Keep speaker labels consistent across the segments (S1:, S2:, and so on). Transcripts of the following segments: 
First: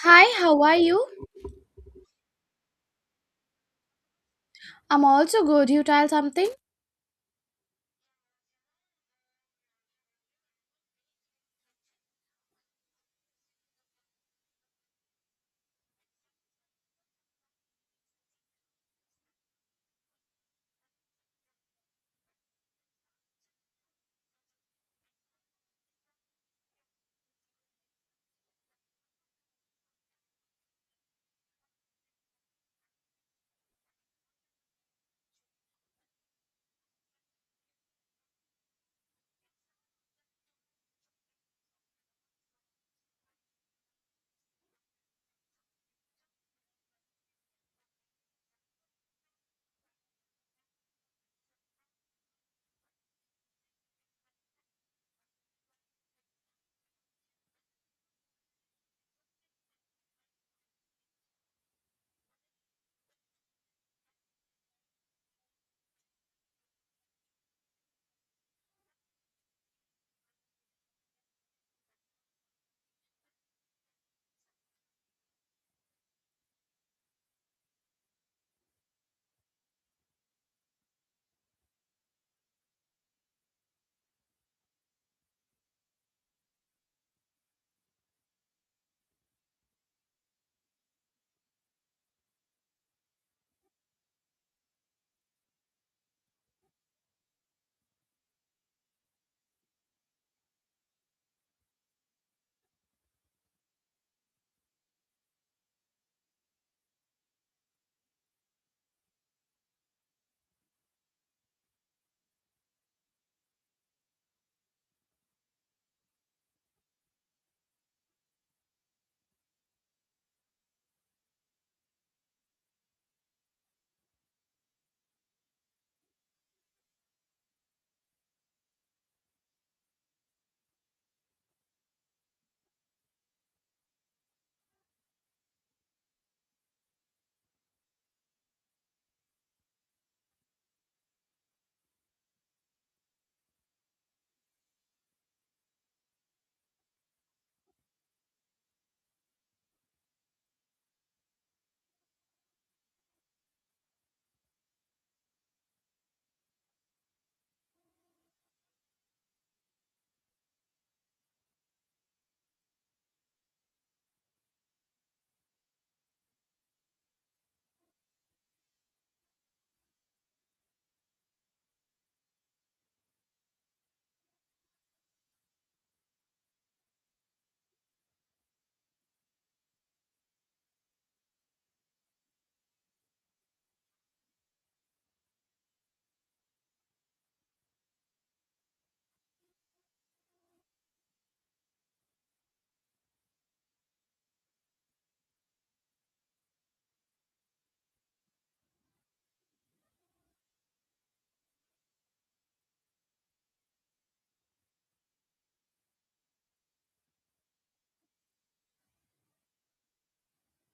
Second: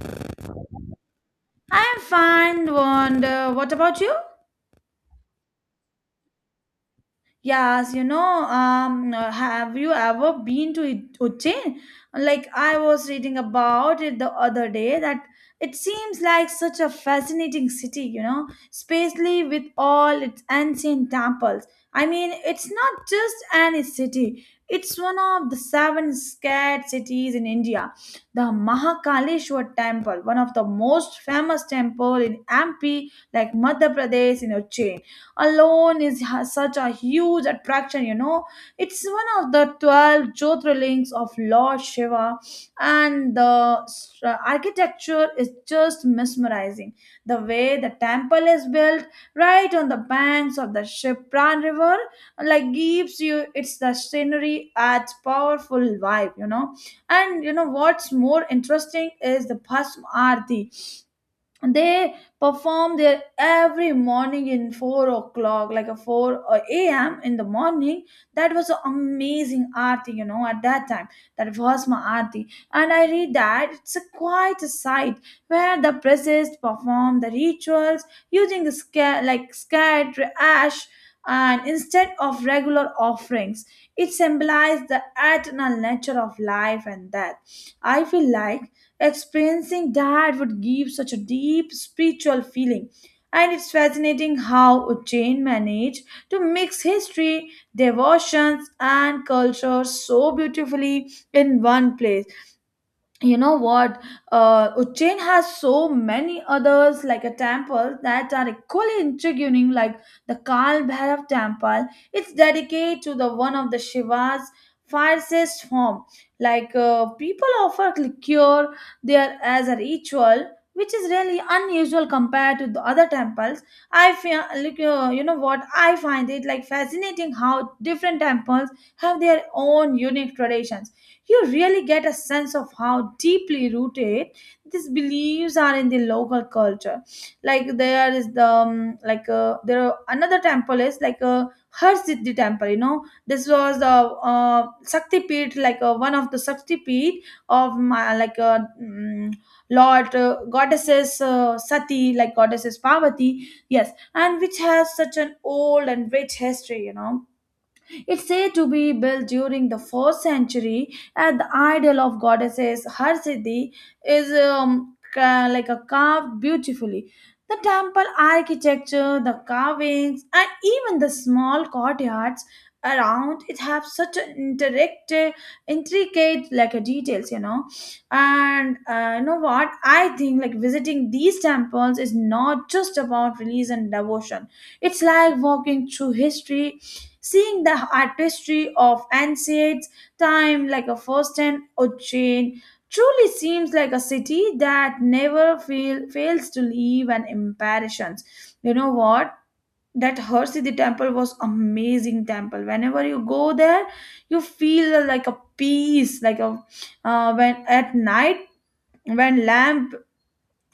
S1: Hi, how are you?
S2: I'm fine, and what about you?
S1: I'm also good. You tell something?
S2: Yes, have you ever been to Ujjain? Like I was reading about it the other day, that it seems like such a fascinating city, you know, especially with all its ancient temples. I mean, it's not just any city; it's one of the seven scared cities in India. The Mahakaleshwar Temple, one of the most famous temple in MP, like Madhya Pradesh, in Ujjain alone is such a huge attraction, you know. It's one of the 12 jyotirlings of Lord Shiva, and the architecture is just mesmerizing. The way the temple is built right on the banks of the Shipran River, like gives you, it's the scenery adds powerful vibe, you know. And you know what's more interesting is the bhasm aarti they perform there every morning in 4 o'clock, like a 4 or am in the morning. That was an amazing arti, you know, at that time. That was my arti. And I read that it's a quite a sight where the priests perform the rituals using like scared ash, and instead of regular offerings, it symbolized the eternal nature of life and death. I feel like experiencing that would give such a deep spiritual feeling. And it's fascinating how Ujjain managed to mix history, devotions, and culture so beautifully in one place. You know what, Ujjain has so many others like a temple that are equally intriguing, like the Kal Bhairav temple. It's dedicated to the one of the Shiva's fiercest form. Like, people offer liquor there as a ritual, which is really unusual compared to the other temples. I feel like, you know what, I find it like fascinating how different temples have their own unique traditions. You really get a sense of how deeply rooted these beliefs are in the local culture. Like, there is the there are another temple is like a Harsiddhi temple, you know. This was the Shakti Peeth, like one of the Shakti Peeth of my, like Lord, goddesses, Sati, like goddesses Parvati, yes, and which has such an old and rich history, you know. It's said to be built during the 4th century, and the idol of goddesses Harsiddhi is like a carved beautifully. The temple architecture, the carvings, and even the small courtyards around it have such an interactive, intricate, details, you know. And you know what? I think like visiting these temples is not just about religion and devotion. It's like walking through history, seeing the artistry of ancient time like a first-hand chain. Truly seems like a city that never fail, fails to leave an impression. You know what? That Harsiddhi temple was amazing temple. Whenever you go there, you feel like a peace, like a, when at night, when lamp,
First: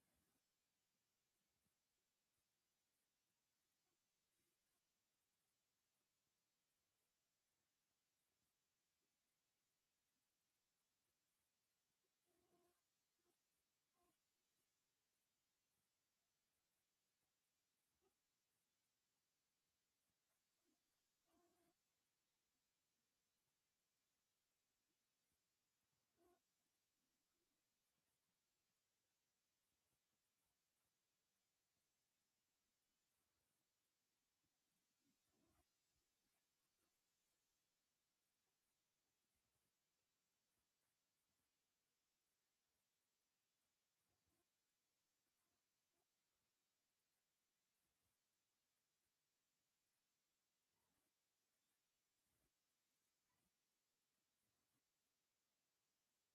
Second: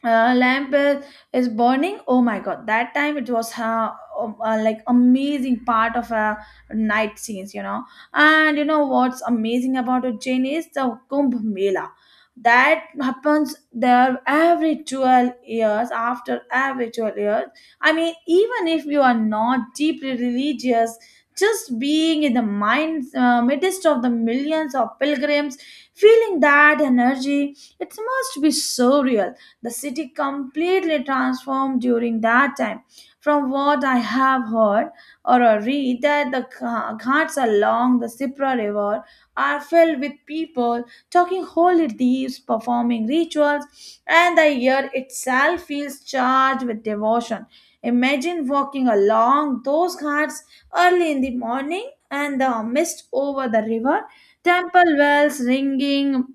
S2: uh, lamp uh, is burning, oh my god, that time it was like amazing part of, night scenes, you know. And you know what's amazing about Ujjain is the kumbh mela that happens there every 12 years, after every 12 years. I mean, even if you are not deeply religious, just being in the mind midst of the millions of pilgrims, feeling that energy, it must be surreal. The city completely transformed during that time. From what I have heard or read, that the ghats along the Sipra River are filled with people talking holy deeds, performing rituals, and the air itself feels charged with devotion. Imagine walking along those ghats early in the morning and the mist over the river, temple bells ringing,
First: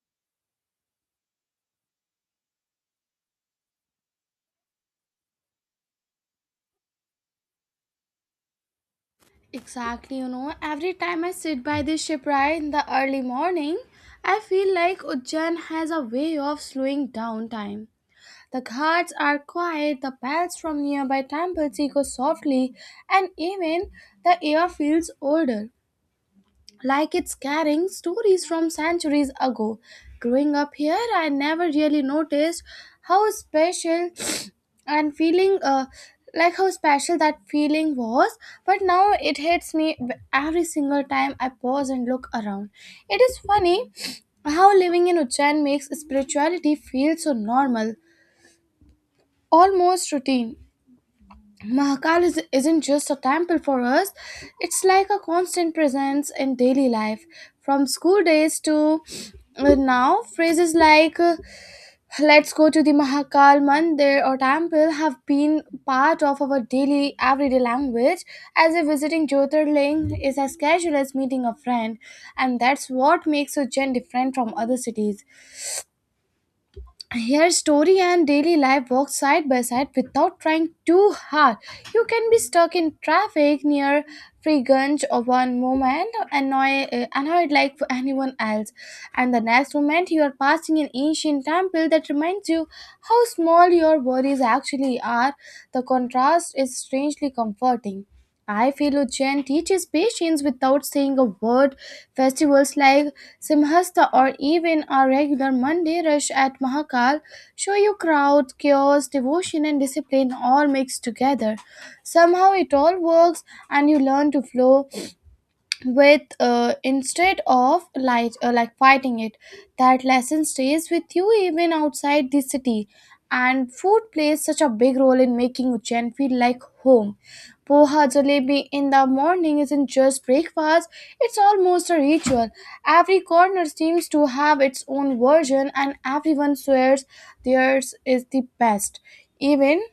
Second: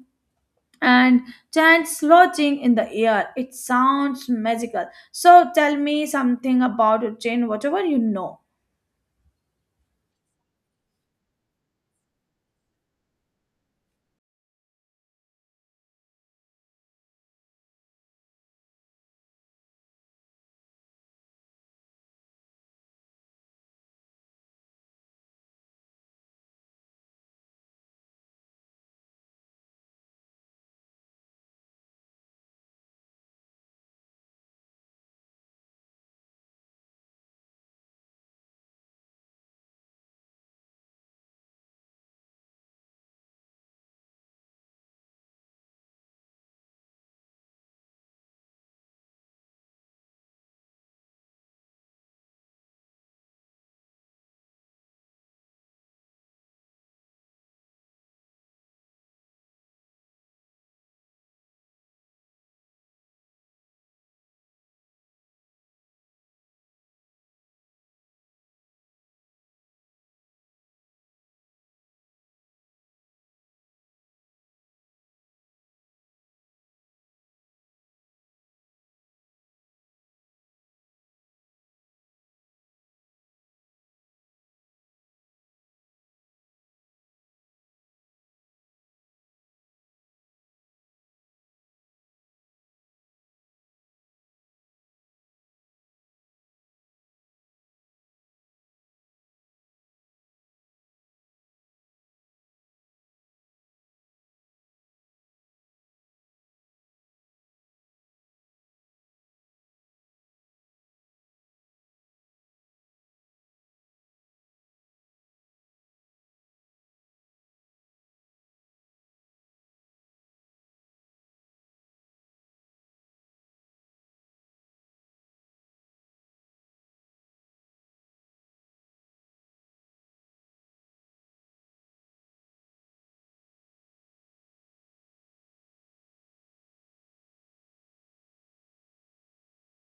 S2: and chants lodging in the air. It sounds magical. So tell me something about your chain, whatever you know.
S1: Exactly, you know, every time I sit by this shipwright in the early morning, I feel like Ujjain has a way of slowing down time. The ghats are quiet, the bells from nearby temples echo softly, and even the air feels older, like it's carrying stories from centuries ago. Growing up here, I never really noticed how special and feeling like how special that feeling was, but now it hits me every single time I pause and look around. It is funny how living in Ujjain makes spirituality feel so normal, almost routine. Mahakal isn't just a temple for us, it's like a constant presence in daily life. From school days to now, phrases like let's go to the Mahakal Mandir or temple have been part of our daily, everyday language, as if visiting Jyotirling is as casual as meeting a friend, and that's what makes Ujjain different from other cities. Here, story and daily life walk side by side without trying too hard. You can be stuck in traffic near Frigunge or one moment, annoyed like anyone else, and the next moment you are passing an ancient temple that reminds you how small your worries actually are. The contrast is strangely comforting. I feel Ujjain teaches patience without saying a word. Festivals like Simhasta or even our regular Monday rush at Mahakal show you crowd, chaos, devotion, and discipline all mixed together. Somehow it all works and you learn to flow, with instead of like fighting it. That lesson stays with you even outside the city. And food plays such a big role in making Ujjain feel like home. Poha jalebi in the morning isn't just breakfast, it's almost a ritual. Every corner seems to have its own version and everyone swears theirs is the best. Even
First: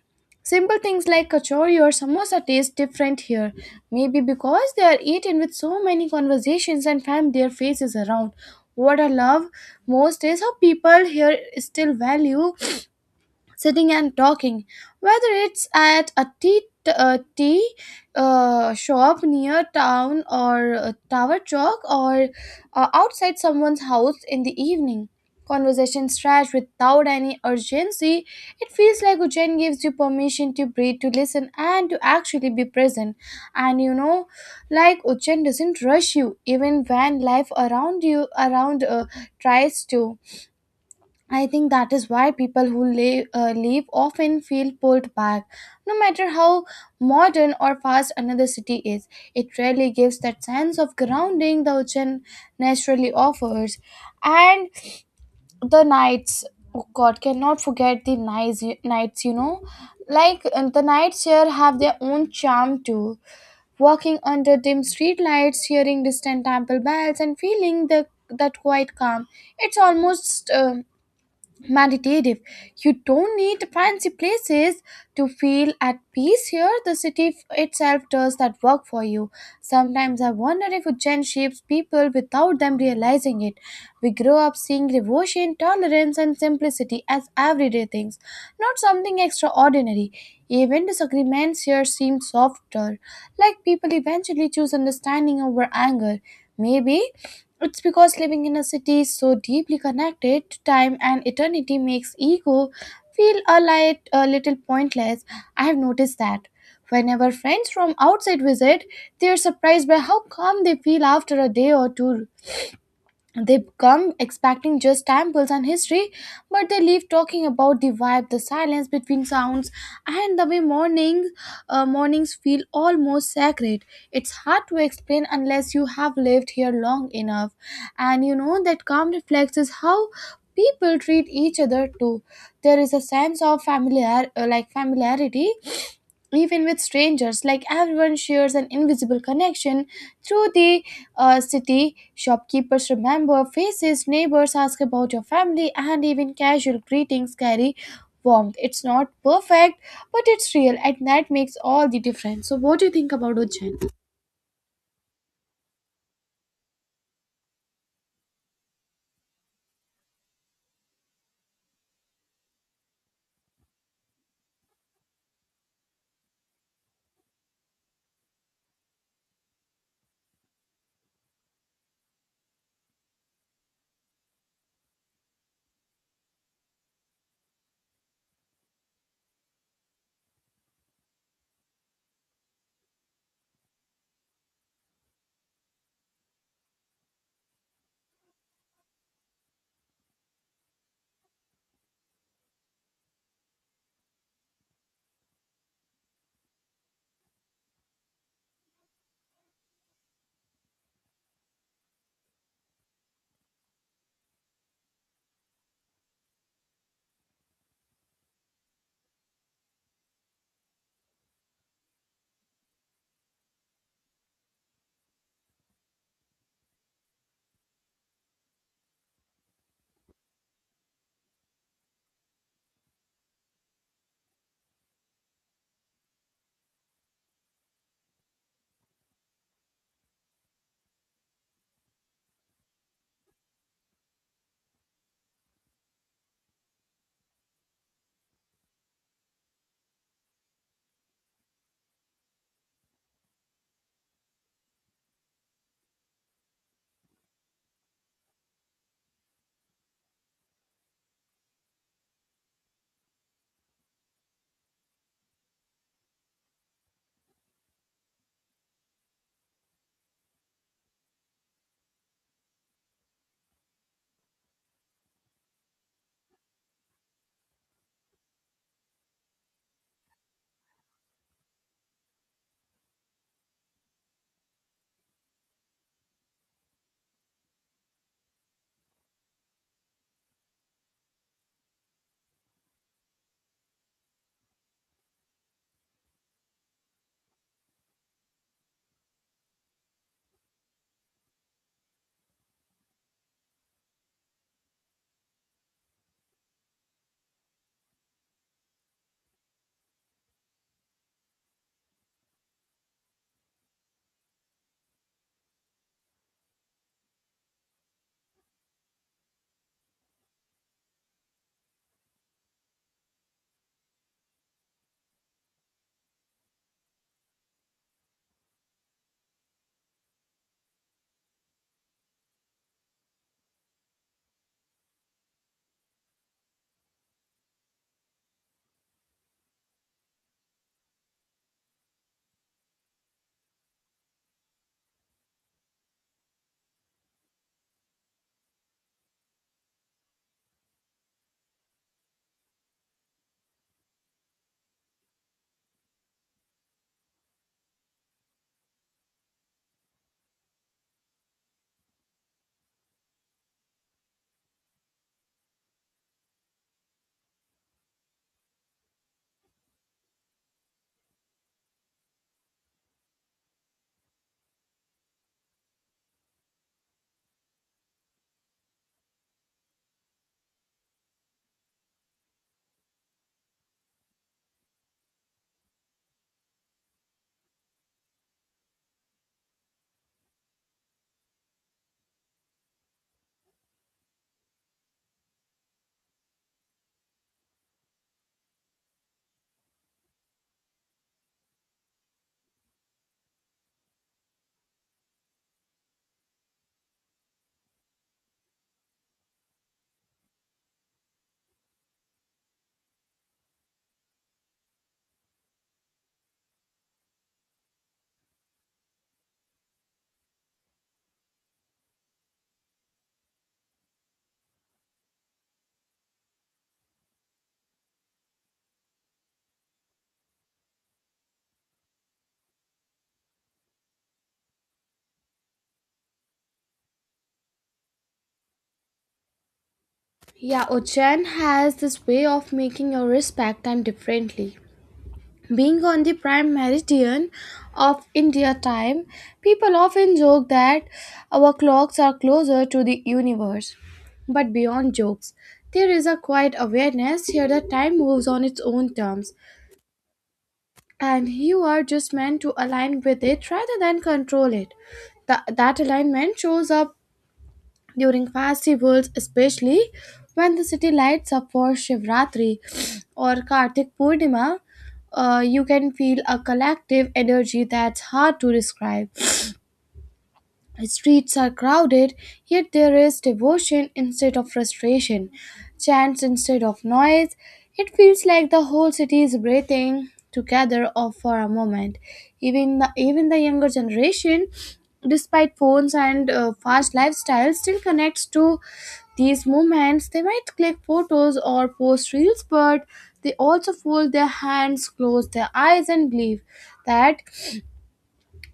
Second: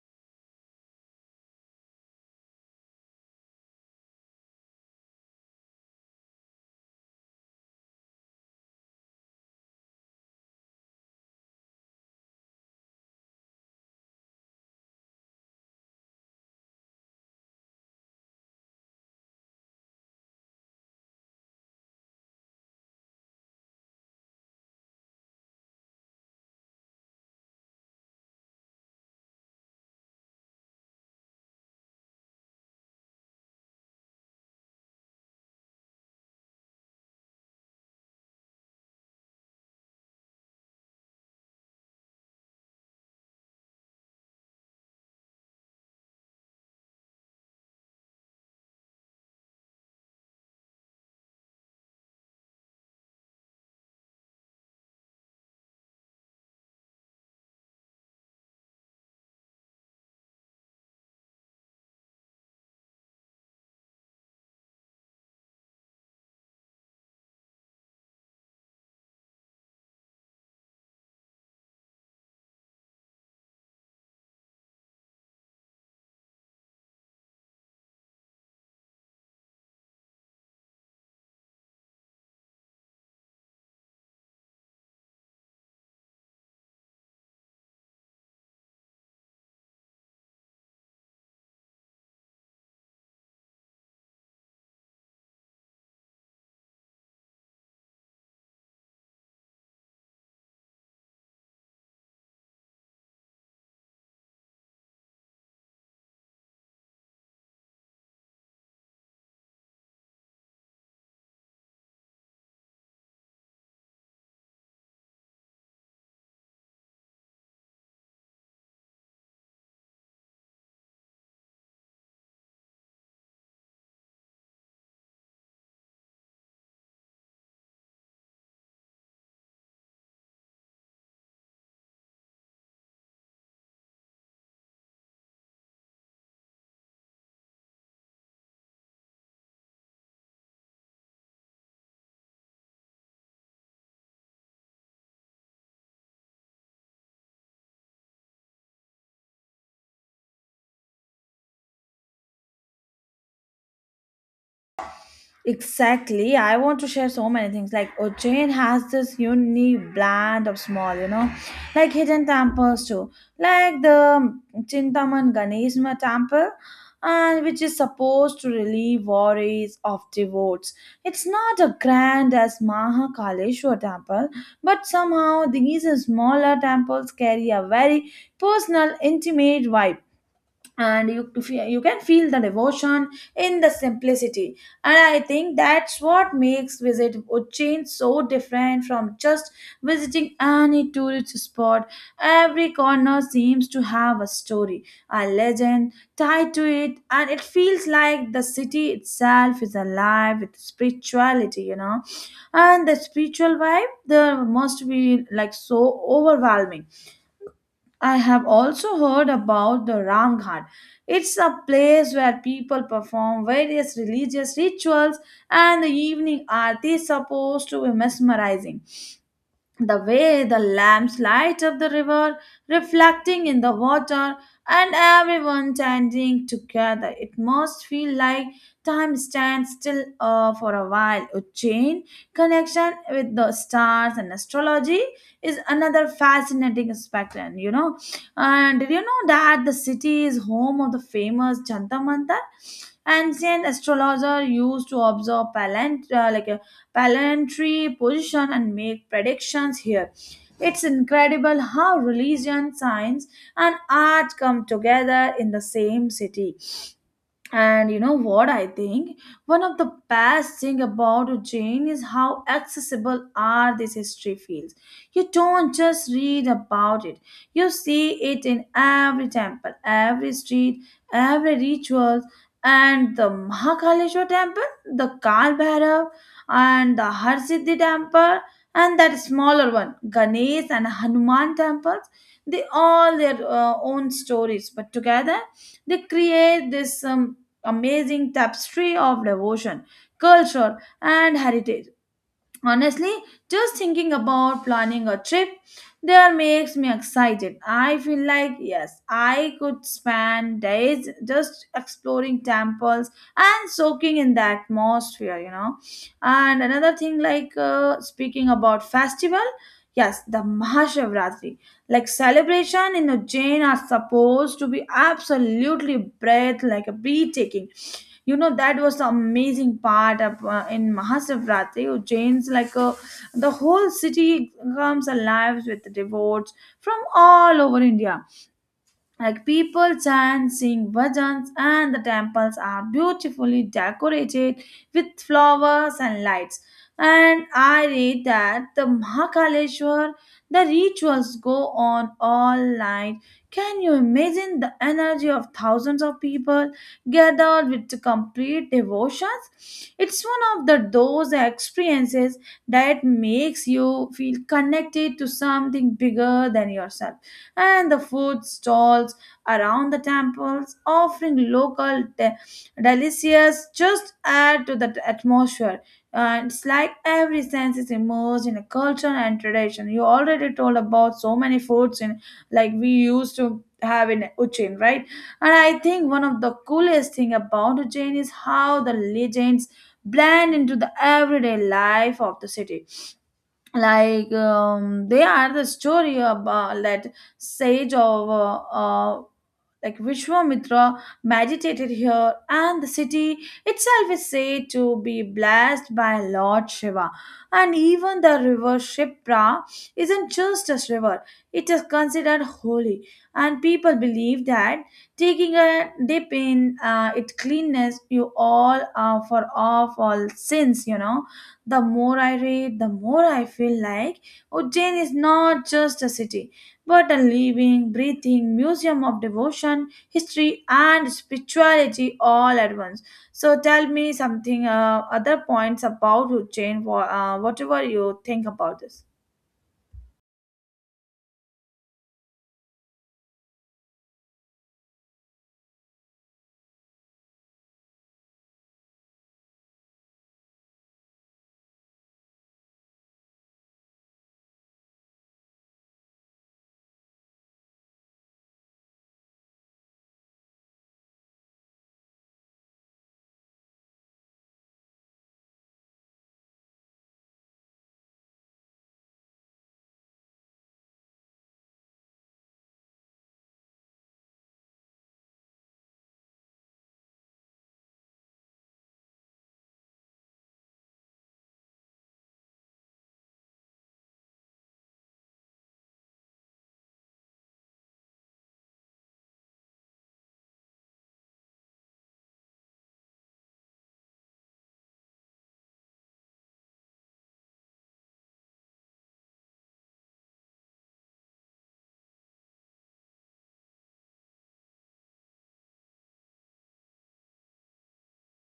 S1: simple things like kachori or samosa taste different here. Maybe because they are eaten with so many conversations and fam their faces around. What I love most is how people here still value sitting and talking, whether it's at a tea shop near town or a tower chalk or outside someone's house in the evening. Conversation stretch without any urgency. It feels like Ujjain gives you permission to breathe, to listen, and to actually be present. And you know, like Ujjain doesn't rush you, even when life around you around tries to. I think that is why people who live leave often feel pulled back. No matter how modern or fast another city is, it rarely gives that sense of grounding the ocean naturally offers. And the nights, oh God, cannot forget the nights, nights you know. The nights here have their own charm too. Walking under dim streetlights, hearing distant temple bells, and feeling the that quiet calm. It's almost meditative. You don't need fancy places to feel at peace here. The city itself does that work for you. Sometimes I wonder if Ujjain shapes people without them realizing it. We grow up seeing devotion, tolerance, and simplicity as everyday things, not something extraordinary. Even disagreements here seem softer, like people eventually choose understanding over anger. Maybe it's because living in a city is so deeply connected to time and eternity makes ego feel light, a little pointless. I have noticed that. Whenever friends from outside visit, they are surprised by how calm they feel after a day or two. They come expecting just temples and history, but they leave talking about the vibe, the silence between sounds, and the way mornings feel almost sacred. It's hard to explain unless you have lived here long enough. And you know, that calm reflects is how people treat each other too. There is a sense of familiarity even with strangers, like everyone shares an invisible connection through the city. Shopkeepers remember faces, neighbors ask about your family, and even casual greetings carry warmth. It's not perfect, but it's real, and that makes all the difference. So what do you think about ocean?
S2: Exactly. I want to share so many things. Like, Ujjain has this unique blend of small, you know, like hidden temples too. Like the Chintaman Ganesma temple, and which is supposed to relieve worries of devotees. It's not as grand as Mahakaleshwar temple, but somehow these smaller temples carry a very personal, intimate vibe, and you to you can feel the devotion in the simplicity. And I think that's what makes visit Uज्ജैin so different from just visiting any tourist spot. Every corner seems to have a story, a legend tied to it, and it feels like the city itself is alive with spirituality, you know. And the spiritual vibe there must be like so overwhelming. I have also heard about the Ram Ghat. It's a place where people perform various religious rituals, and the evening aarti is supposed to be mesmerizing. The way the lamps light up the river, reflecting in the water, and everyone standing together, it must feel like time stands still, for a while. Ujjain connection with the stars and astrology is another fascinating aspect. And you know, and did you know that the city is home of the famous Jantar Mantar? Ancient astrologer used to observe like Palantry, position and make predictions here. It's incredible how religion, science, and art come together in the same city. And you know what I think? One of the best thing about Ujjain is how accessible are these history fields. You don't just read about it. You see it in every temple, every street, every ritual. And the Mahakaleshwar temple, the Kal Bhairav, and the Harsiddhi temple, and that smaller one, Ganesh and Hanuman temples, they all their own stories. But together, they create this amazing tapestry of devotion, culture, and heritage. Honestly, just thinking about planning a trip there makes me excited. I feel like, yes, I could spend days just exploring temples and soaking in the atmosphere, you know. And another thing, like, speaking about festival, yes, the Mahashivratri, like celebration in Ujjain are supposed to be absolutely breath like a breathtaking, you know. That was the amazing part of, in Mahashivratri, Ujjain's, the whole city comes alive with devotees from all over India. Like, people chant, sing bhajans, and the temples are beautifully decorated with flowers and lights. And I read that the Mahakaleshwar, the rituals go on all night. Can you imagine the energy of thousands of people gathered with complete devotions? It's one of the those experiences that makes you feel connected to something bigger than yourself. And the food stalls around the temples offering local delicious just add to the atmosphere, and it's like every sense is immersed in a culture and tradition. You already told about so many foods in like we used to have in Ujjain, right. And I think one of the coolest thing about Ujjain is how the legends blend into the everyday life of the city. Like, they are the story about that sage of like Vishwamitra meditated here, and the city itself is said to be blessed by Lord Shiva. And even the river Shipra isn't just a river, it is considered holy. And people believe that taking a dip in, its cleanness, you all are for off all sins, you know. The more I read, the more I feel like Ujjain is not just a city, but a living, breathing museum of devotion, history, and spirituality all at once. So tell me something, other points about Ujjain, whatever you think about this.
S1: Yeah, ocean has this way of making you respect them differently. Being on the prime meridian of India time, people often joke that our clocks are closer to the universe. But beyond jokes, there is a quiet awareness here that time moves on its own terms, and you are just meant to align with it rather than control it. That alignment shows up during festivals, especially when the city lights up for Shivratri or Kartik Purnima. You can feel a collective energy that's hard to describe. Streets are crowded, yet there is devotion instead of frustration, chants instead of noise. It feels like the whole city is breathing together or for a moment. Even the younger generation, despite phones and fast lifestyles, still connects to these moments. They might click photos or post reels, but they also fold their hands, close their eyes, and believe that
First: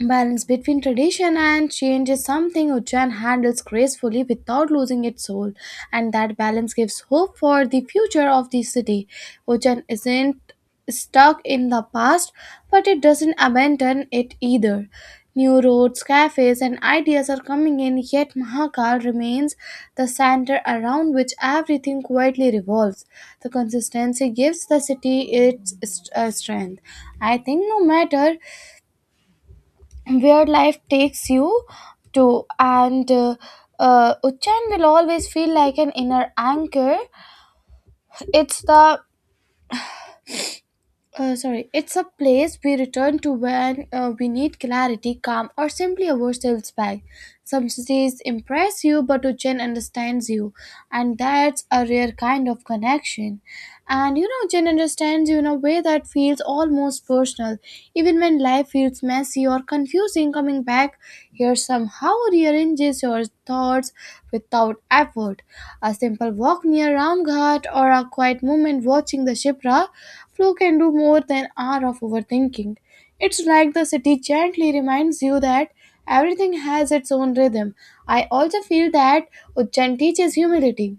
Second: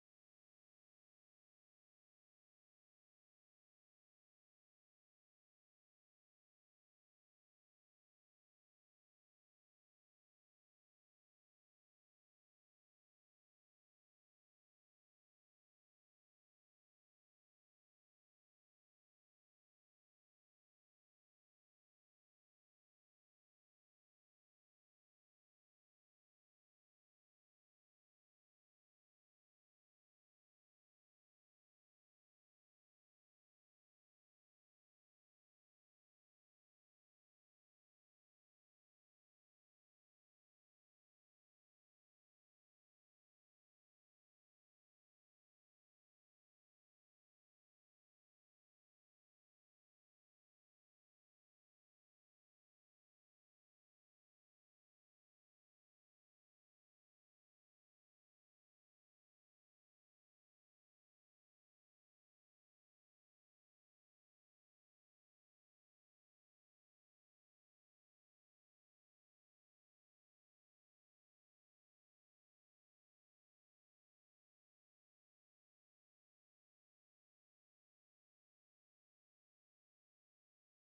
S1: balance between tradition and change is something Ujjain handles gracefully without losing its soul, and that balance gives hope for the future of the city. Ujjain isn't stuck in the past, but it doesn't abandon it either. New roads, cafes, and ideas are coming in, yet Mahakal remains the center around which everything quietly revolves. The consistency gives the city its strength. I think no matter where life takes you to and Uchan will always feel like an inner anchor. It's the sorry, it's a place we return to when we need clarity, calm, or simply ourselves back. Some cities impress you, but Uchan understands you, and that's a rare kind of connection. And you know, Jen understands you in a way that feels almost personal. Even when life feels messy or confusing, coming back here somehow rearranges your thoughts without effort. A simple walk near Ramghat or a quiet moment watching the Shipra flow can do more than hour of overthinking. It's like the city gently reminds you that everything has its own rhythm. I also feel that Ujjain teaches humility.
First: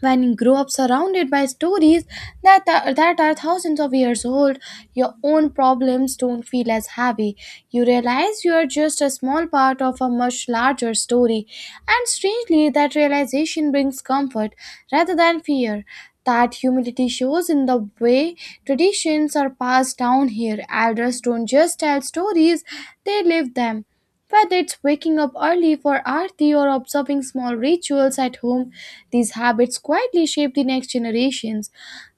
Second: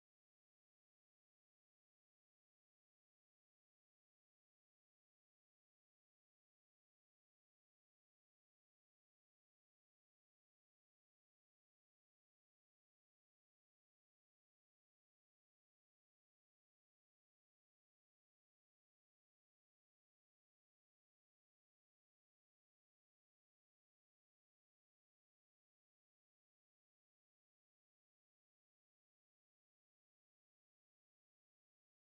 S1: When you grow up surrounded by stories that are thousands of years old, your own problems don't feel as heavy. You realize you are just a small part of a much larger story. And strangely, that realization brings comfort rather than fear. That humility shows in the way traditions are passed down here. Elders don't just tell stories, they live them. Whether it's waking up early for arti or observing small rituals at home, these habits quietly shape the next generations.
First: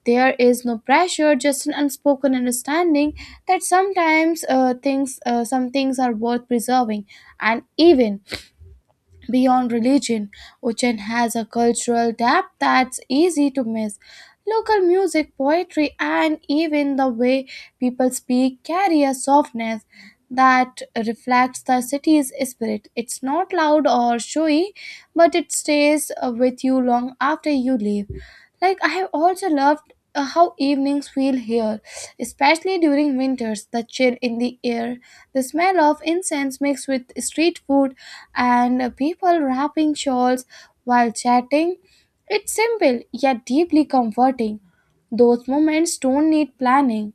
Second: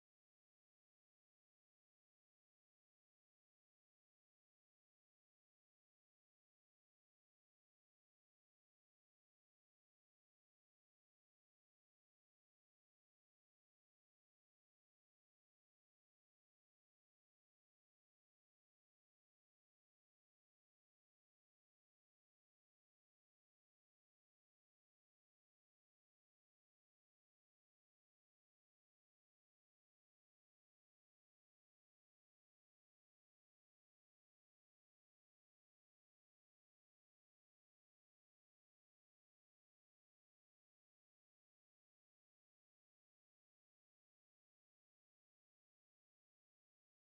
S1: There is no pressure, just an unspoken understanding that some things are worth preserving, and even beyond religion, Uchen has a cultural depth that's easy to miss. Local music, poetry, and even the way people speak carry a softness that reflects the city's spirit. It's not loud or showy, but it stays with you long after you leave. Like, I have also loved how evenings feel here, especially during winters, the chill in the air, the smell of incense mixed with street food and people wrapping shawls while chatting. It's simple yet deeply comforting. Those moments don't need planning,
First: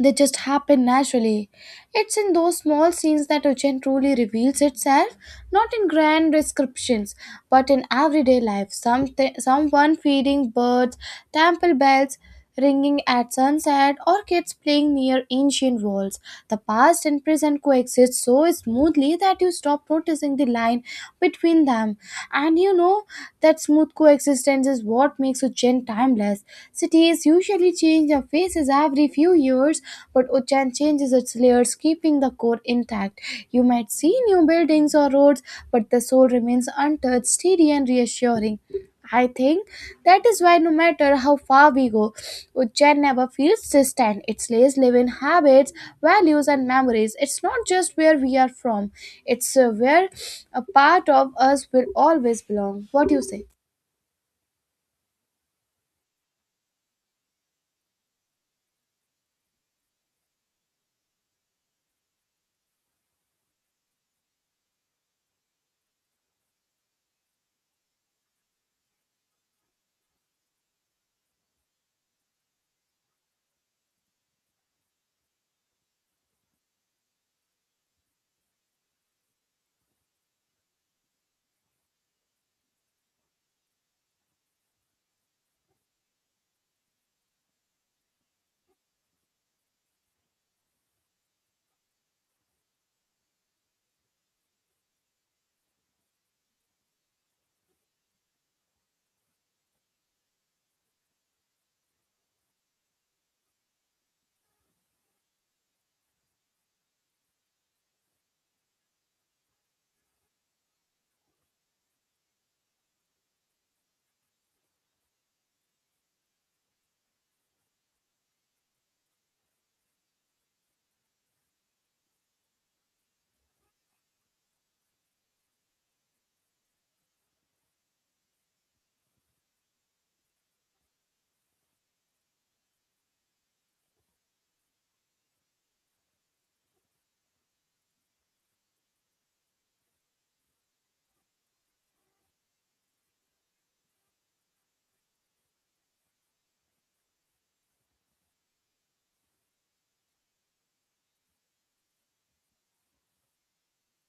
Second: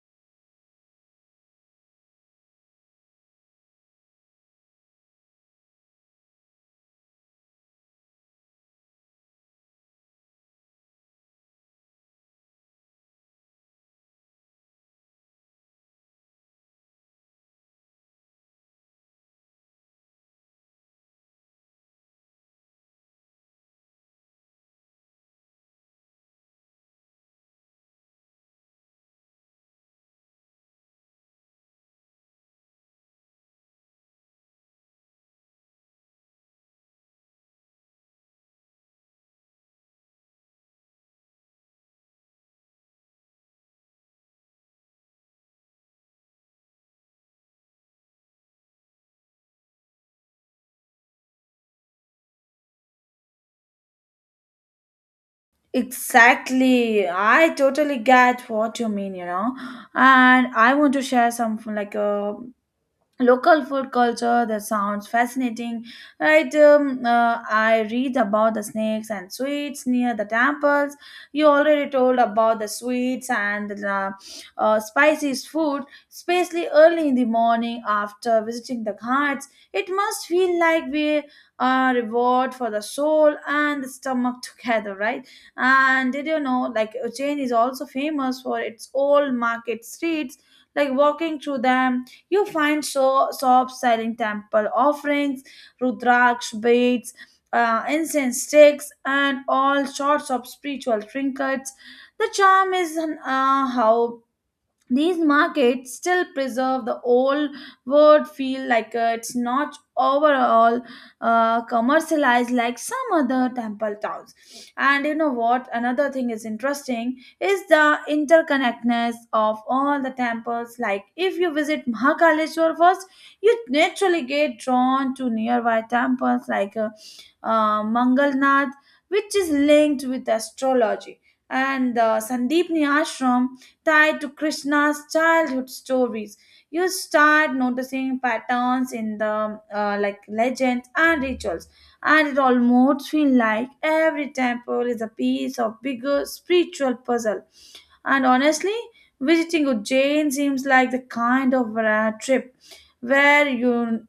S1: they just happen naturally. It's in those small scenes that Ocean truly reveals itself, not in grand descriptions, but in everyday life. Something, someone feeding birds, temple bells ringing at sunset, or kids playing near ancient walls. The past and present coexist so smoothly that you stop noticing the line between them. And you know, that smooth coexistence is what makes Ujjain timeless. Cities usually change their faces every few years, but Ujjain changes its layers, keeping the core intact. You might see new buildings or roads, but the soul remains untouched, steady, and reassuring. I think that is why no matter how far we go, Ujjain never feels distant. It lays living habits, values, and memories. It's not just where we are from, it's where a part of us will always belong. What do you say?
S2: Exactly. I totally get what you mean, you know. And I want to share some, local food culture that sounds fascinating, right. I read about the snakes and sweets near the temples. You already told about the sweets and the, spicy food, especially early in the morning after visiting the ghats. It must feel like we are reward for the soul and the stomach together, right. And did you know, like, Ujjain is also famous for its old market streets. Like, walking through them, you find shops selling temple offerings, Rudraksh beads, incense sticks, and all sorts of spiritual trinkets. The charm is, how these markets still preserve the old world feel. Like, it's not overall commercialized like some other temple towns. And you know what, another thing is interesting is the interconnectedness of all the temples. Like, if you visit Mahakaleshwar first, you naturally get drawn to nearby temples, like, Mangalnath, which is linked with astrology, and the Sandeepni Ashram tied to Krishna's childhood stories. You start noticing patterns in the, like legends and rituals, and it almost feels like every temple is a piece of bigger spiritual puzzle. And honestly, visiting Ujjain seems like the kind of trip where you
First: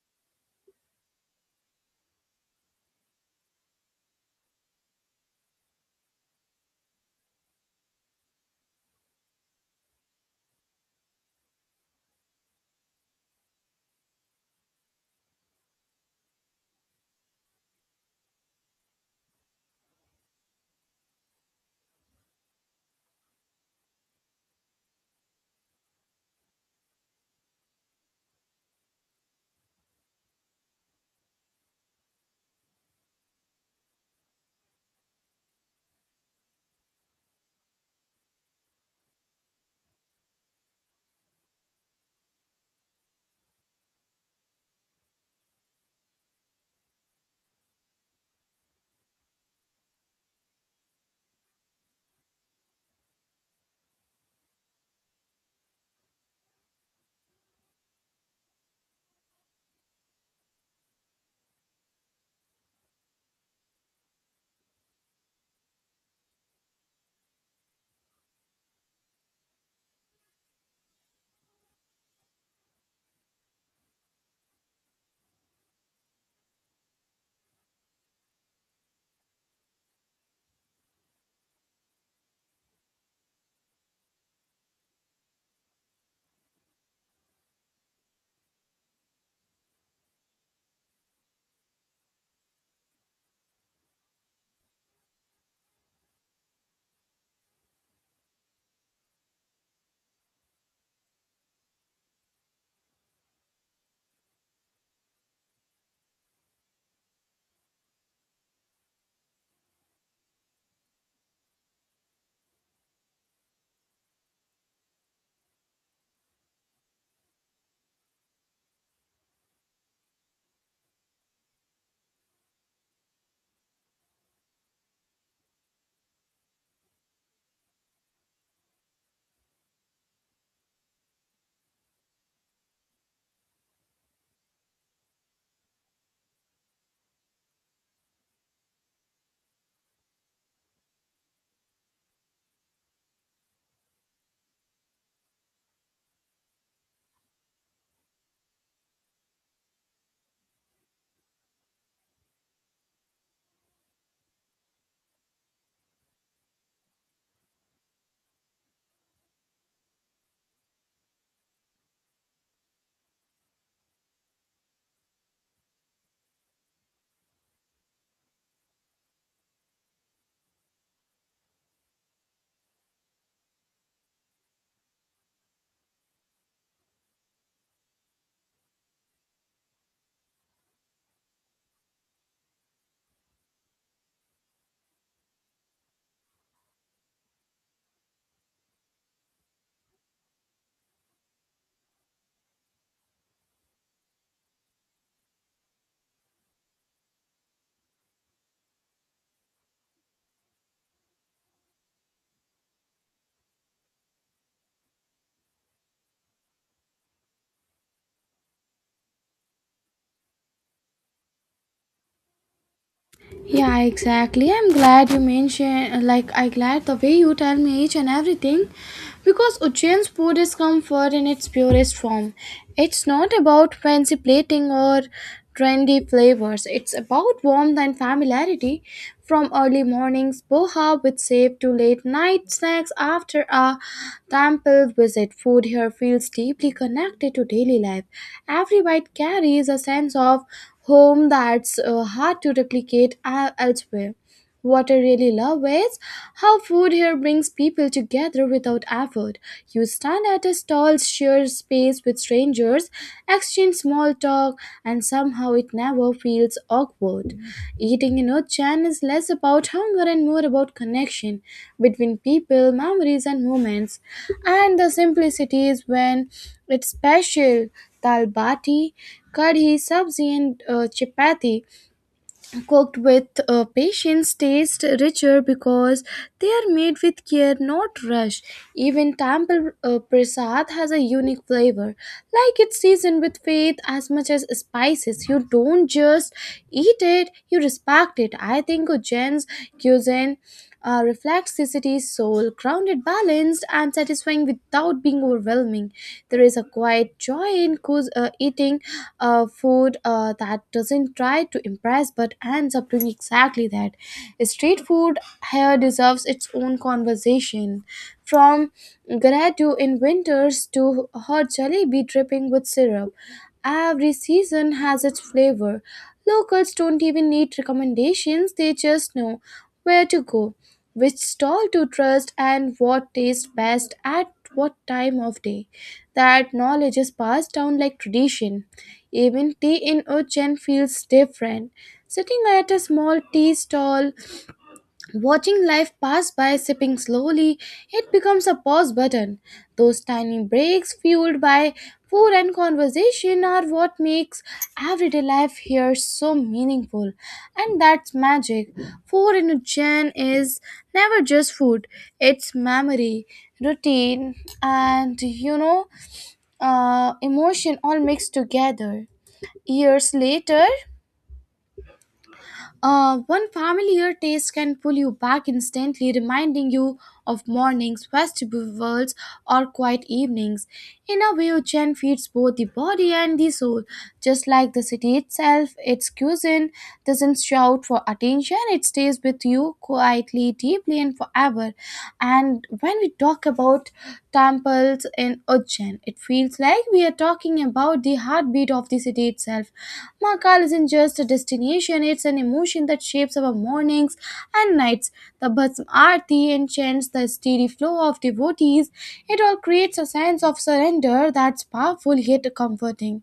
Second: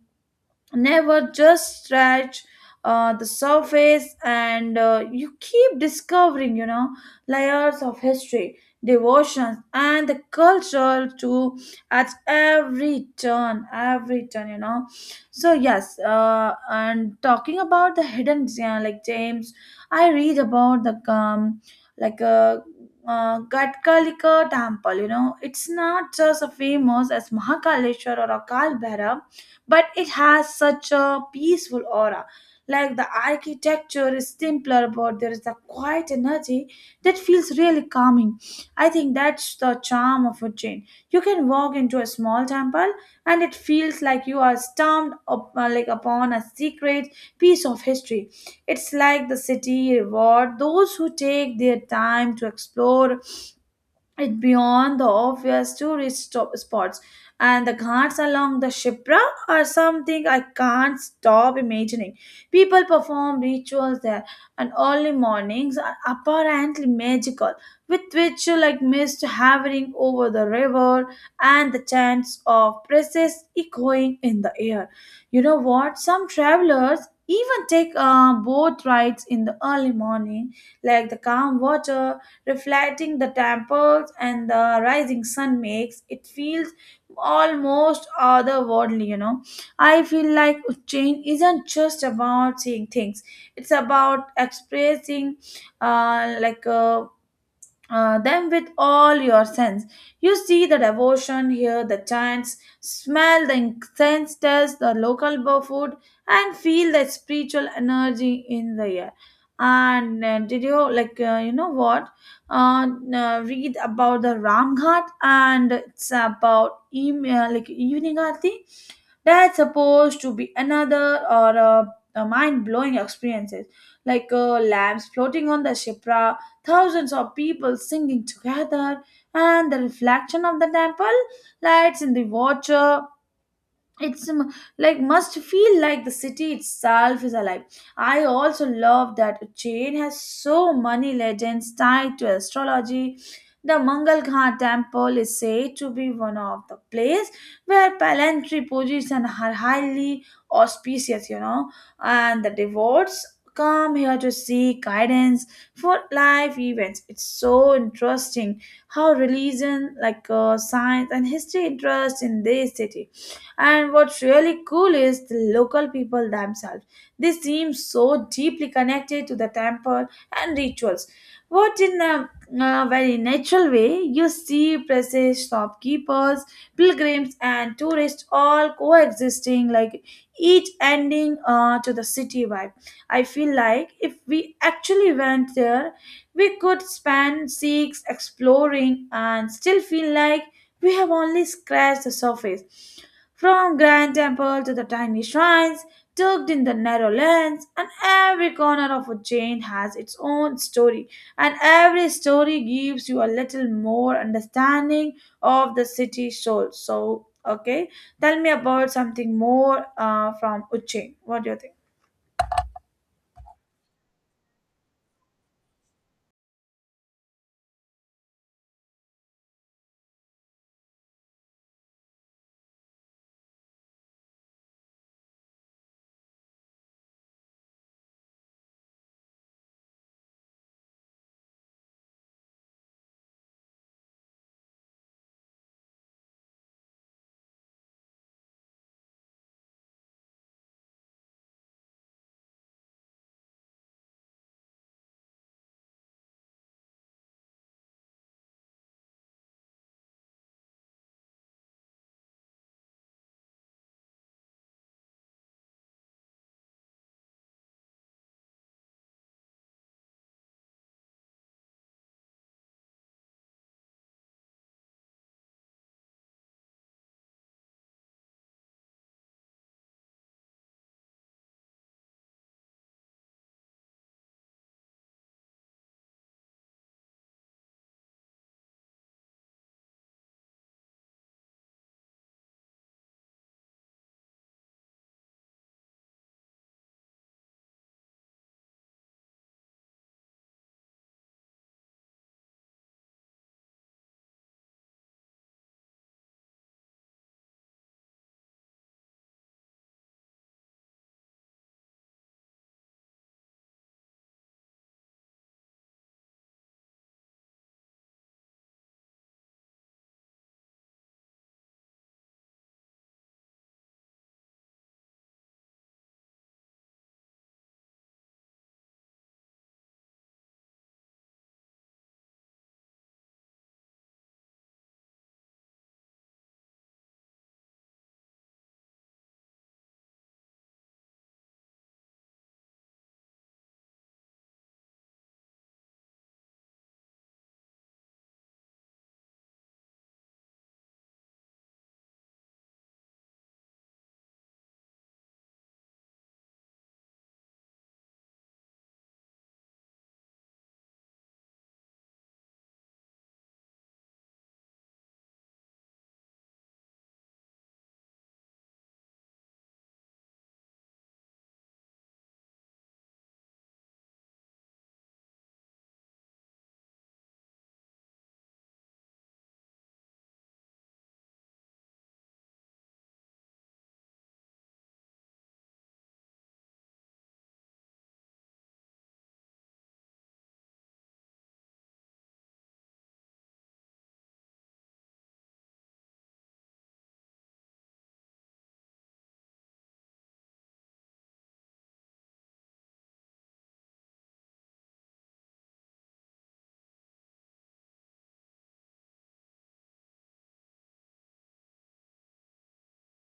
S2: never just scratch the surface, and you keep discovering layers of history, devotions, and the culture too at every turn, so yes. And talking about the hidden, yeah, like James, I read about the like a Gatkalika temple. You know, it's not just a famous as Mahakaleshwar or Akal Bhairav, but it has such a peaceful aura. Like, the architecture is simpler, but there is a quiet energy that feels really calming. I think that's the charm of Ujjain. You can walk into a small temple and it feels like you are stamped up, like upon a secret piece of history. It's like the city reward those who take their time to explore it beyond the obvious tourist stop spots, and the ghats along the Shipra are something I can't stop imagining. People perform rituals there, and early mornings are apparently magical, with which you like mist hovering over the river and the chants of praises echoing in the air. You know what, some travelers even take boat rides in the early morning, like the calm water reflecting the temples and the rising sun makes it feels almost otherworldly, you know? I feel like change isn't just about seeing things, it's about expressing uh, like uh, them with all your sense. You see the devotion, hear the chants, smell the incense, taste the local food, and feel the spiritual energy in the air. And did you like you know what? Uh, Read about the Ramghat and it's about like evening aarti. That's supposed to be another, mind blowing experiences, like lamps floating on the Shipra, thousands of people singing together, and the reflection of the temple lights in the water. It's like, must feel like the city itself is alive. I also love that chain has so many legends tied to astrology. The Mangal Ghat temple is said to be one of the place where planetary positions are highly auspicious, you know, and the devotees come here to seek guidance for life events. It's so interesting how religion, like, science and history interest in this city. And what's really cool is the local people themselves. They seem so deeply connected to the temple and rituals. What in a very natural way. You see presses, shopkeepers, pilgrims, and tourists all coexisting, like each ending to the city vibe. I feel like if we actually went there, we could spend six exploring and still feel like we have only scratched the surface. From grand temple to the tiny shrines, tucked in the narrow lanes, and every corner of Ujjain has its own story, and every story gives you a little more understanding of the city soul. So, okay, tell me about something more from Ujjain. What do you think?
S1: Yeah, exactly. I'm glad you mentioned, like, I glad the way you tell me each and everything, because Ujjain's food is comfort in its purest form. It's not about fancy plating or trendy flavors. It's about warmth and familiarity. From early mornings boha with save to late night snacks after a temple visit, food here feels deeply connected to daily life. Every bite carries a sense of home that's hard to replicate elsewhere. What I really love is how food here brings people together without effort. You stand at a stall, share space with strangers, exchange small talk, and somehow it never feels awkward. Eating in Ochan is less about hunger and more about connection between people, memories, and moments. And the simplicity is when it's special. Dal bati, kadhi, sabzi, and chapati cooked with patience taste richer because they are made with care, not rush. Even temple prasad has a unique flavor, like it's seasoned with faith as much as spices. You don't just eat it, you respect it. I think Ujjain's cuisine reflects the city's soul: grounded, balanced, and satisfying without being overwhelming. There is a quiet joy in eating food that doesn't try to impress but ends up doing exactly that. Street food here deserves its own conversation. From gelato in winters to hot jalebi dripping with syrup, every season has its flavor. Locals don't even need recommendations, they just know where to go, which stall to trust, and what tastes best at what time of day. That knowledge is passed down like tradition. Even tea in Uchen feels different. Sitting at a small tea stall, watching life pass by, sipping slowly, it becomes a pause button. Those tiny breaks, fueled by food and conversation, are what makes everyday life here so meaningful. And that's magic. Food in Uchen is never just food, it's memory, routine, and emotion all mixed together. Years later, one familiar taste can pull you back instantly, reminding you of mornings, festivals, or quiet evenings. In a way, Chen feeds both the body and the soul. Just like the city itself, its cuisine doesn't shout for attention, it stays with you quietly, deeply, and forever. And when we talk about temples in Ujjain, it feels like we are talking about the heartbeat of the city itself. Mahakal isn't just a destination, it's an emotion that shapes our mornings and nights. The Bhasm Aarti and chants, the steady flow of devotees, it all creates a sense of surrender that's powerful yet comforting.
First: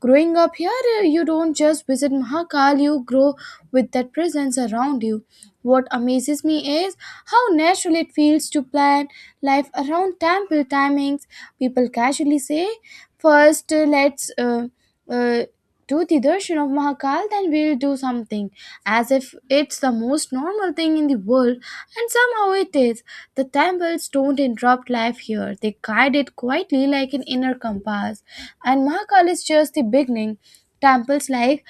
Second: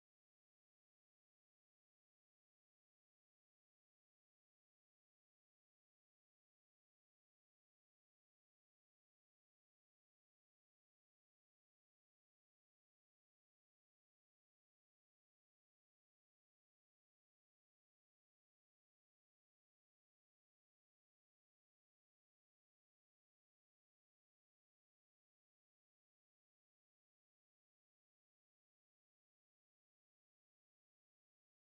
S1: Growing up here, you don't just visit Mahakal, you grow with that presence around you. What amazes me is how natural it feels to plan life around temple timings. People casually say, first let's uh, do the darshan of Mahakal, then we'll do something," as if it's the most normal thing in the world, and somehow it is. The temples don't interrupt life here, they guide it quietly like an inner compass. And Mahakal is just the beginning. Temples like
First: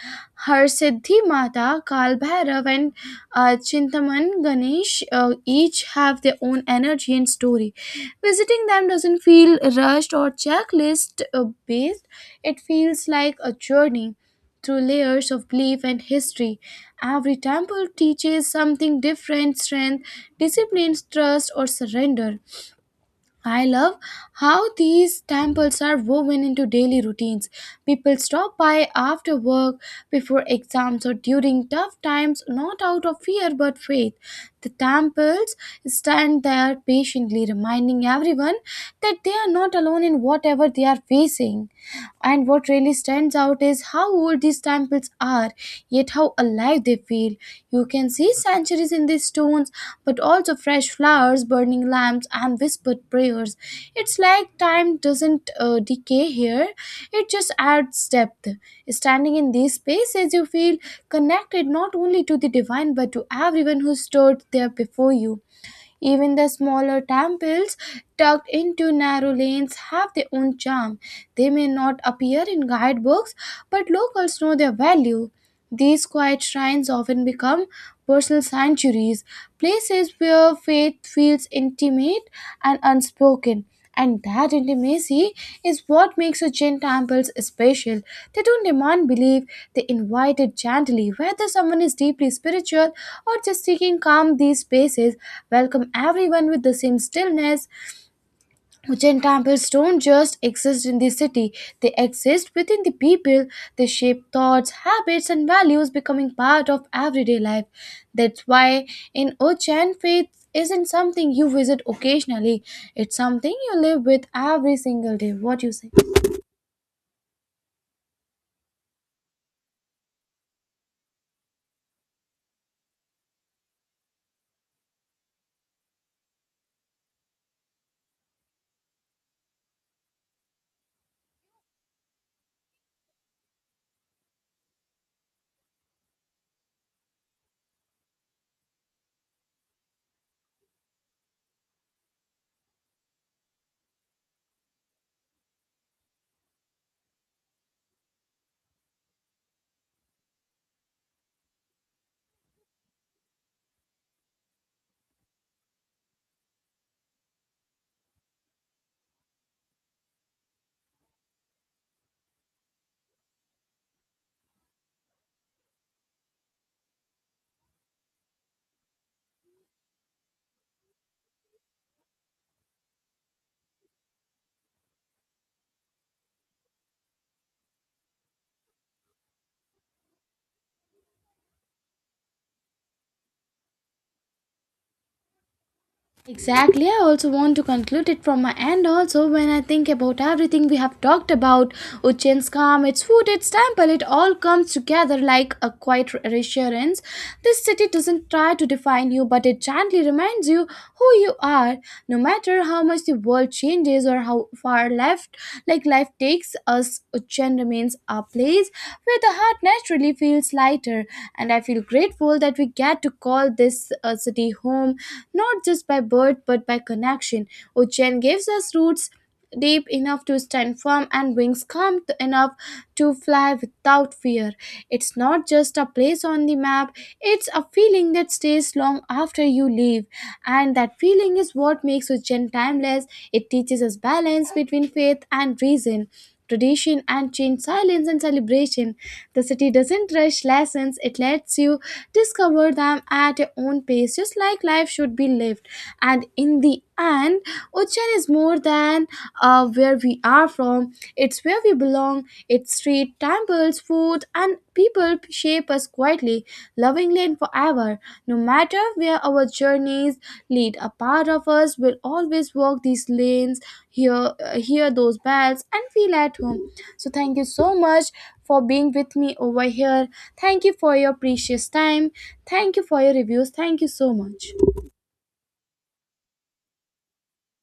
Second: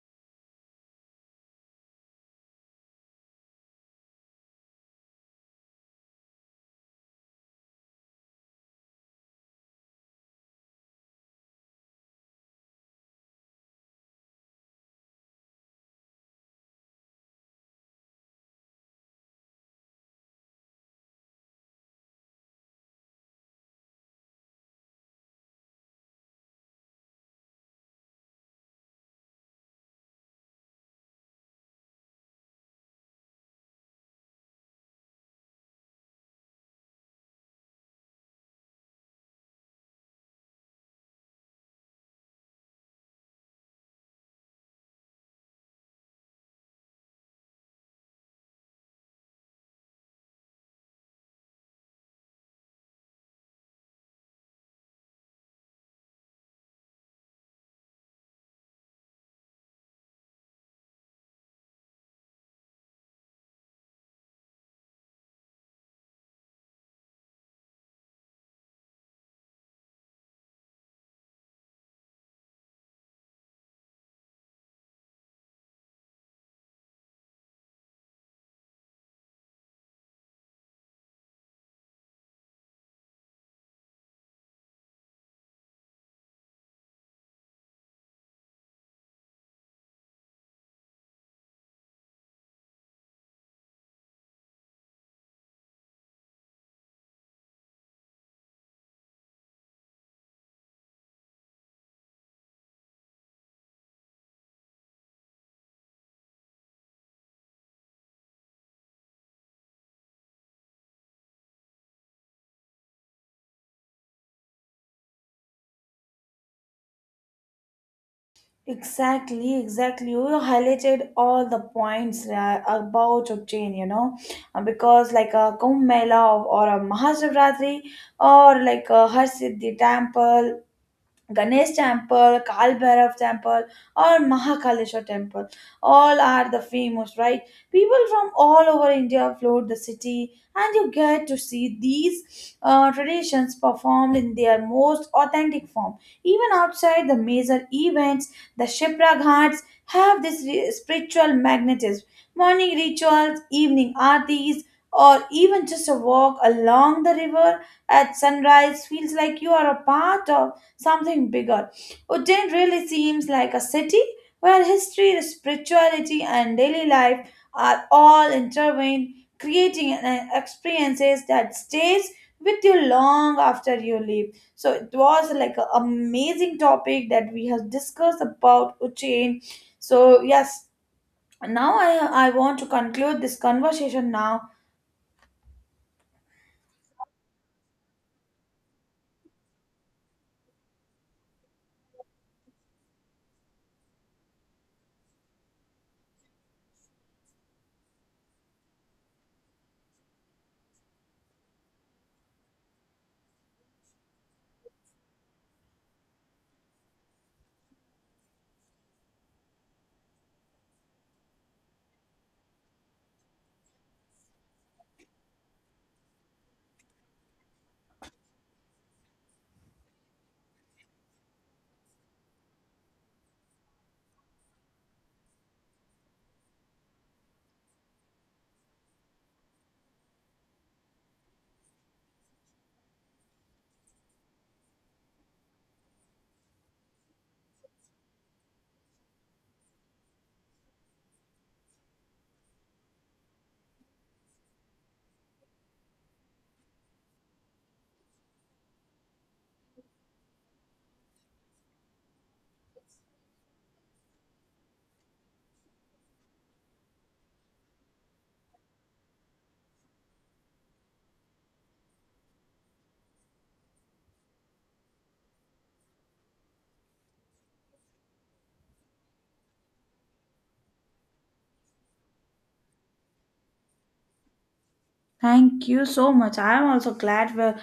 S1: Harsiddhi Mata, Kal Bhairav, and Chintaman Ganesh each have their own energy and story. Visiting them doesn't feel rushed or checklist based, it feels like a journey through layers of belief and history. Every temple teaches something different: strength, discipline, trust, or surrender. I love how these temples are woven into daily routines. People stop by after work, before exams, or during tough times, not out of fear but faith. The temples stand there patiently, reminding everyone that they are not alone in whatever they are facing. And what really stands out is how old these temples are, yet how alive they feel. You can see centuries in these stones, but also fresh flowers, burning lamps, and whispered prayers. It's like time doesn't decay here, it just adds depth. Standing in these spaces, you feel connected not only to the divine but to everyone who stood there before you. Even the smaller temples tucked into narrow lanes have their own charm. They may not appear in guidebooks, but locals know their value. These quiet shrines often become personal sanctuaries, places where faith feels intimate and unspoken. And that intimacy is what makes the Jain temples special. They don't demand belief, they invite it gently. Whether someone is deeply spiritual or just seeking calm, these spaces welcome everyone with the same stillness. Jain temples don't just exist in the city, they exist within the people. They shape thoughts, habits, and values, becoming part of everyday life. That's why in Ochen, faith isn't something you visit occasionally, it's something you live with every single day. What you say?
S2: Exactly, exactly. You highlighted all the points about Ujjain, you know. Because like a Kumbh Mela, or a Mahashivratri, or like a Har Siddhi temple, Ganesh temple, Kal Bhairav temple, or Mahakaleshwar temple. All are the famous, right? People from all over India float the city, and you get to see these traditions performed in their most authentic form. Even outside the major events, the Shipra Ghats have this spiritual magnetism. Morning rituals, evening aartis, or even just a walk along the river at sunrise feels like you are a part of something bigger. Ujjain really seems like a city where history, spirituality, and daily life are all intertwined, creating an experiences that stays with you long after you leave. So it was like an amazing topic that we have discussed about Uchain. So yes, now I want to conclude this conversation now.
S1: Exactly. I also want to conclude it from my end. Also, when I think about everything we have talked about, Ujjain's calm, its food, its temple, it all comes together like a quiet reassurance. This city doesn't try to define you, but it gently reminds you who you are. No matter how much the world changes or how far left, like, life takes us, Ujjain remains a place where the heart naturally feels lighter. And I feel grateful that we get to call this city home, not just by birth but by connection. Ocean gives us roots deep enough to stand firm, and wings enough to fly without fear. It's not just a place on the map, it's a feeling that stays long after you leave. And that feeling is what makes Ujjain timeless. It teaches us balance between faith and reason, tradition and change, silence and celebration. The city doesn't rush lessons, it lets you discover them at your own pace, just like life should be lived. And in the end, Uchan is more than where we are from, it's where we belong. Its street, temples, food, and people shape us quietly, lovingly, and forever. No matter where our journeys lead, a part of us will always walk these lanes, hear those bells, and feel at home. So, thank you so much for being with me over here. Thank you for your precious time. Thank you for your reviews. Thank you so much.
S2: Thank you so much. I am also glad we